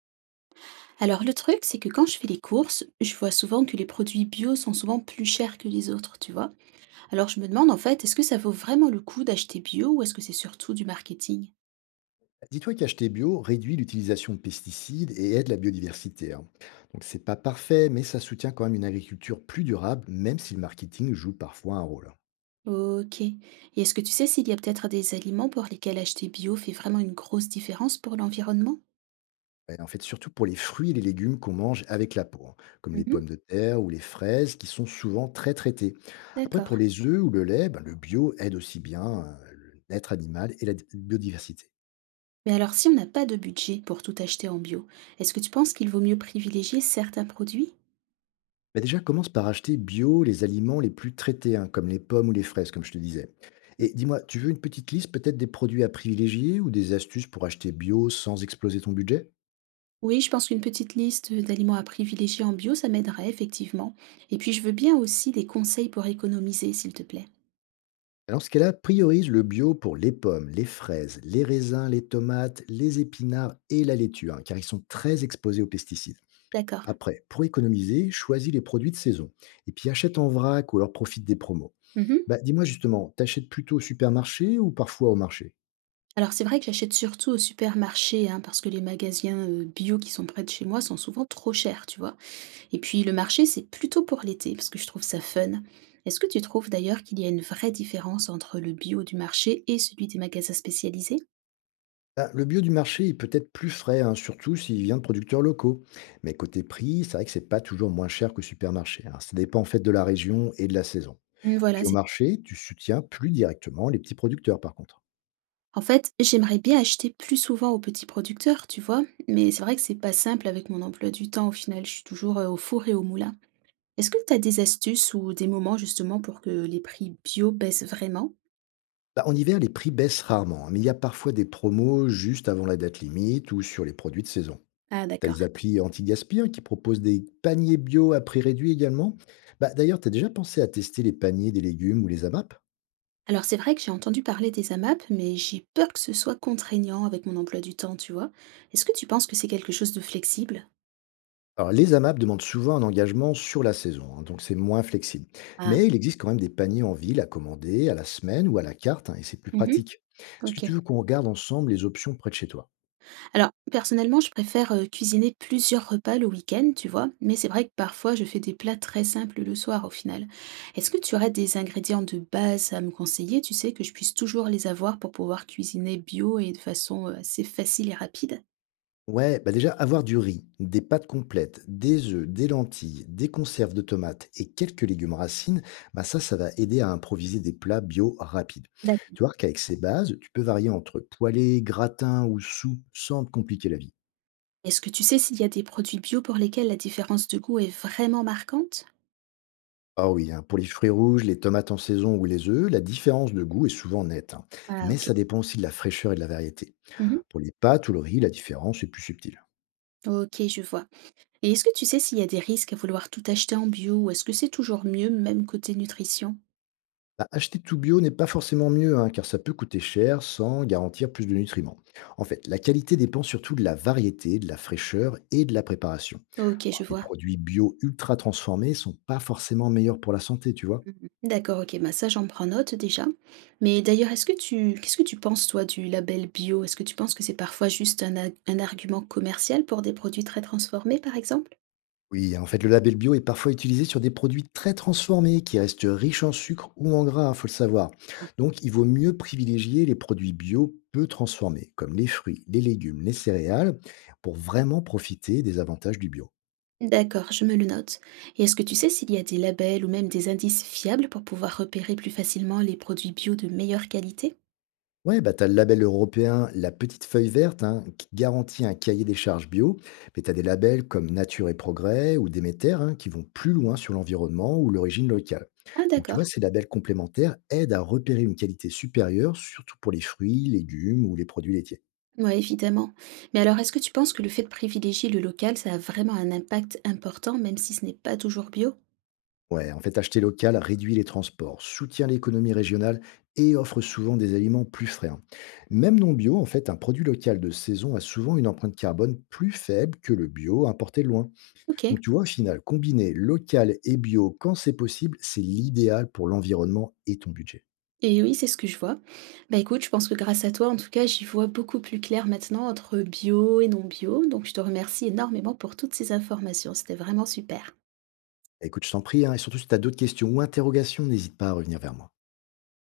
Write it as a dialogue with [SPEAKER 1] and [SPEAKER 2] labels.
[SPEAKER 1] Alors le truc, c'est que quand je fais les courses, je vois souvent que les produits bio sont souvent plus chers que les autres, tu vois. Alors je me demande en fait, est-ce que ça vaut vraiment le coup d'acheter bio ou est-ce que c'est surtout du marketing?
[SPEAKER 2] Dis-toi qu'acheter bio réduit l'utilisation de pesticides et aide la biodiversité, hein. Donc c'est pas parfait, mais ça soutient quand même une agriculture plus durable, même si le marketing joue parfois un rôle, hein.
[SPEAKER 1] Ok. Et est-ce que tu sais s'il y a peut-être des aliments pour lesquels acheter bio fait vraiment une grosse différence pour l'environnement?
[SPEAKER 2] Et en fait, surtout pour les fruits et les légumes qu'on mange avec la peau, hein, comme les
[SPEAKER 1] Mhm,
[SPEAKER 2] pommes de terre ou les fraises, qui sont souvent très traitées. Après, pour
[SPEAKER 1] d'accord.
[SPEAKER 2] les œufs ou le lait, ben, le bio aide aussi bien l'être animal et la biodiversité.
[SPEAKER 1] Mais alors si on n'a pas de budget pour tout acheter en bio, est-ce que tu penses qu'il vaut mieux privilégier certains produits?
[SPEAKER 2] Bah déjà, commence par acheter bio les aliments les plus traités, hein, comme les pommes ou les fraises, comme je te disais. Et dis-moi, tu veux une petite liste peut-être des produits à privilégier ou des astuces pour acheter bio sans exploser ton budget?
[SPEAKER 1] Oui, je pense qu'une petite liste d'aliments à privilégier en bio, ça m'aiderait effectivement. Et puis, je veux bien aussi des conseils pour économiser, s'il te plaît.
[SPEAKER 2] Alors, ce qu'elle a, priorise le bio pour les pommes, les fraises, les raisins, les tomates, les épinards et la laitue, hein, car ils sont très exposés aux pesticides.
[SPEAKER 1] D'accord.
[SPEAKER 2] Après, pour économiser, choisis les produits de saison. Et puis achète en vrac ou alors profite des promos.
[SPEAKER 1] Mhm.
[SPEAKER 2] Bah, dis-moi justement, t'achètes plutôt au supermarché ou parfois au marché?
[SPEAKER 1] Alors, c'est vrai que j'achète surtout au supermarché, hein, parce que les magasins bio qui sont près de chez moi sont souvent trop chers, tu vois. Et puis, le marché, c'est plutôt pour l'été, parce que je trouve ça fun. Est-ce que tu trouves d'ailleurs qu'il y a une vraie différence entre le bio du marché et celui des magasins spécialisés?
[SPEAKER 2] Ah, le bio du marché est peut-être plus frais, hein, surtout s'il vient de producteurs locaux. Mais côté prix, c'est vrai que c'est pas toujours moins cher que supermarché, hein. Ça dépend en fait de la région et de la saison.
[SPEAKER 1] Mm,
[SPEAKER 2] Et puis
[SPEAKER 1] voilà,
[SPEAKER 2] au
[SPEAKER 1] c'est...
[SPEAKER 2] marché, tu soutiens plus directement les petits producteurs par contre.
[SPEAKER 1] En fait, j'aimerais bien acheter plus souvent aux petits producteurs, tu vois, mais c'est vrai que c'est pas simple avec mon emploi du temps au final, je suis toujours au four et au moulin. Est-ce que tu as des astuces ou des moments justement pour que les prix bio baissent vraiment?
[SPEAKER 2] Bah, en hiver, les prix baissent rarement, hein, mais il y a parfois des promos juste avant la date limite ou sur les produits de saison.
[SPEAKER 1] Ah
[SPEAKER 2] Tu as
[SPEAKER 1] d'accord.
[SPEAKER 2] les applis anti-gaspi hein, qui proposent des paniers bio à prix réduit également. Bah, d'ailleurs, tu as déjà pensé à tester les paniers des légumes ou les AMAP?
[SPEAKER 1] Alors c'est vrai que j'ai entendu parler des AMAP, mais j'ai peur que ce soit contraignant avec mon emploi du temps, tu vois. Est-ce que tu penses que c'est quelque chose de flexible?
[SPEAKER 2] Alors, les AMAP demandent souvent un engagement sur la saison, hein, donc c'est moins flexible.
[SPEAKER 1] Ah,
[SPEAKER 2] Mais il existe quand même des paniers en ville à commander à la semaine ou à la carte, hein, et c'est plus
[SPEAKER 1] mhm,
[SPEAKER 2] pratique. Est-ce que
[SPEAKER 1] ok.
[SPEAKER 2] tu veux qu'on regarde ensemble les options près de chez toi?
[SPEAKER 1] Alors, personnellement, je préfère, cuisiner plusieurs repas le week-end, tu vois? Mais c'est vrai que parfois je fais des plats très simples le soir au final. Est-ce que tu aurais des ingrédients de base à me conseiller, tu sais, que je puisse toujours les avoir pour pouvoir cuisiner bio et de façon, assez facile et rapide?
[SPEAKER 2] Ouais, bah déjà, avoir du riz, des pâtes complètes, des œufs, des lentilles, des conserves de tomates et quelques légumes racines, bah ça, ça va aider à improviser des plats bio rapides.
[SPEAKER 1] D'accord.
[SPEAKER 2] Tu vois qu'avec ces bases, tu peux varier entre poêlés, gratins ou soupe sans te compliquer la vie.
[SPEAKER 1] Est-ce que tu sais s'il y a des produits bio pour lesquels la différence de goût est vraiment marquante?
[SPEAKER 2] Ah oui, hein, pour les fruits rouges, les tomates en saison ou les œufs, la différence de goût est souvent nette, hein,
[SPEAKER 1] Ah
[SPEAKER 2] mais
[SPEAKER 1] ok.
[SPEAKER 2] ça dépend aussi de la fraîcheur et de la variété.
[SPEAKER 1] Mmh.
[SPEAKER 2] Pour les pâtes ou le riz, la différence est plus subtile.
[SPEAKER 1] Ok, je vois. Et est-ce que tu sais s'il y a des risques à vouloir tout acheter en bio ou est-ce que c'est toujours mieux même côté nutrition?
[SPEAKER 2] Bah, acheter tout bio n'est pas forcément mieux, hein, car ça peut coûter cher sans garantir plus de nutriments. En fait, la qualité dépend surtout de la variété, de la fraîcheur et de la préparation.
[SPEAKER 1] Ok, je
[SPEAKER 2] Les
[SPEAKER 1] vois.
[SPEAKER 2] produits bio ultra transformés sont pas forcément meilleurs pour la santé, tu vois.
[SPEAKER 1] Mmh. D'accord, ok, bah, ça, j'en prends note déjà. Mais d'ailleurs, est-ce que tu qu'est-ce que tu penses toi du label bio? Est-ce que tu penses que c'est parfois juste un argument commercial pour des produits très transformés, par exemple?
[SPEAKER 2] Oui, en fait, le label bio est parfois utilisé sur des produits très transformés qui restent riches en sucre ou en gras, il faut le savoir.
[SPEAKER 1] Ah.
[SPEAKER 2] Donc, il vaut mieux privilégier les produits bio peu transformés, comme les fruits, les légumes, les céréales, pour vraiment profiter des avantages du bio.
[SPEAKER 1] D'accord, je me le note. Et est-ce que tu sais s'il y a des labels ou même des indices fiables pour pouvoir repérer plus facilement les produits bio de meilleure qualité?
[SPEAKER 2] Ouais, bah, tu as le label européen La Petite Feuille Verte, hein, qui garantit un cahier des charges bio. Mais tu as des labels comme Nature et Progrès ou Déméter, hein, qui vont plus loin sur l'environnement ou l'origine locale.
[SPEAKER 1] Ah
[SPEAKER 2] Donc, tu
[SPEAKER 1] d'accord,
[SPEAKER 2] vois, ces labels complémentaires aident à repérer une qualité supérieure, surtout pour les fruits, légumes ou les produits laitiers.
[SPEAKER 1] ouais, évidemment. Mais alors, est-ce que tu penses que le fait de privilégier le local, ça a vraiment un impact important, même si ce n'est pas toujours bio?
[SPEAKER 2] Ouais, en fait, acheter local réduit les transports, soutient l'économie régionale et offre souvent des aliments plus frais, hein. Même non bio, en fait, un produit local de saison a souvent une empreinte carbone plus faible que le bio importé de loin.
[SPEAKER 1] Ok.
[SPEAKER 2] Donc tu vois, au final, combiner local et bio quand c'est possible, c'est l'idéal pour l'environnement et ton budget.
[SPEAKER 1] Et oui, c'est ce que je vois. Bah, écoute, je pense que grâce à toi, en tout cas, j'y vois beaucoup plus clair maintenant entre bio et non bio. Donc, je te remercie énormément pour toutes ces informations. C'était vraiment super.
[SPEAKER 2] Écoute, je t'en prie, hein, et surtout si tu as d'autres questions ou interrogations, n'hésite pas à revenir vers moi.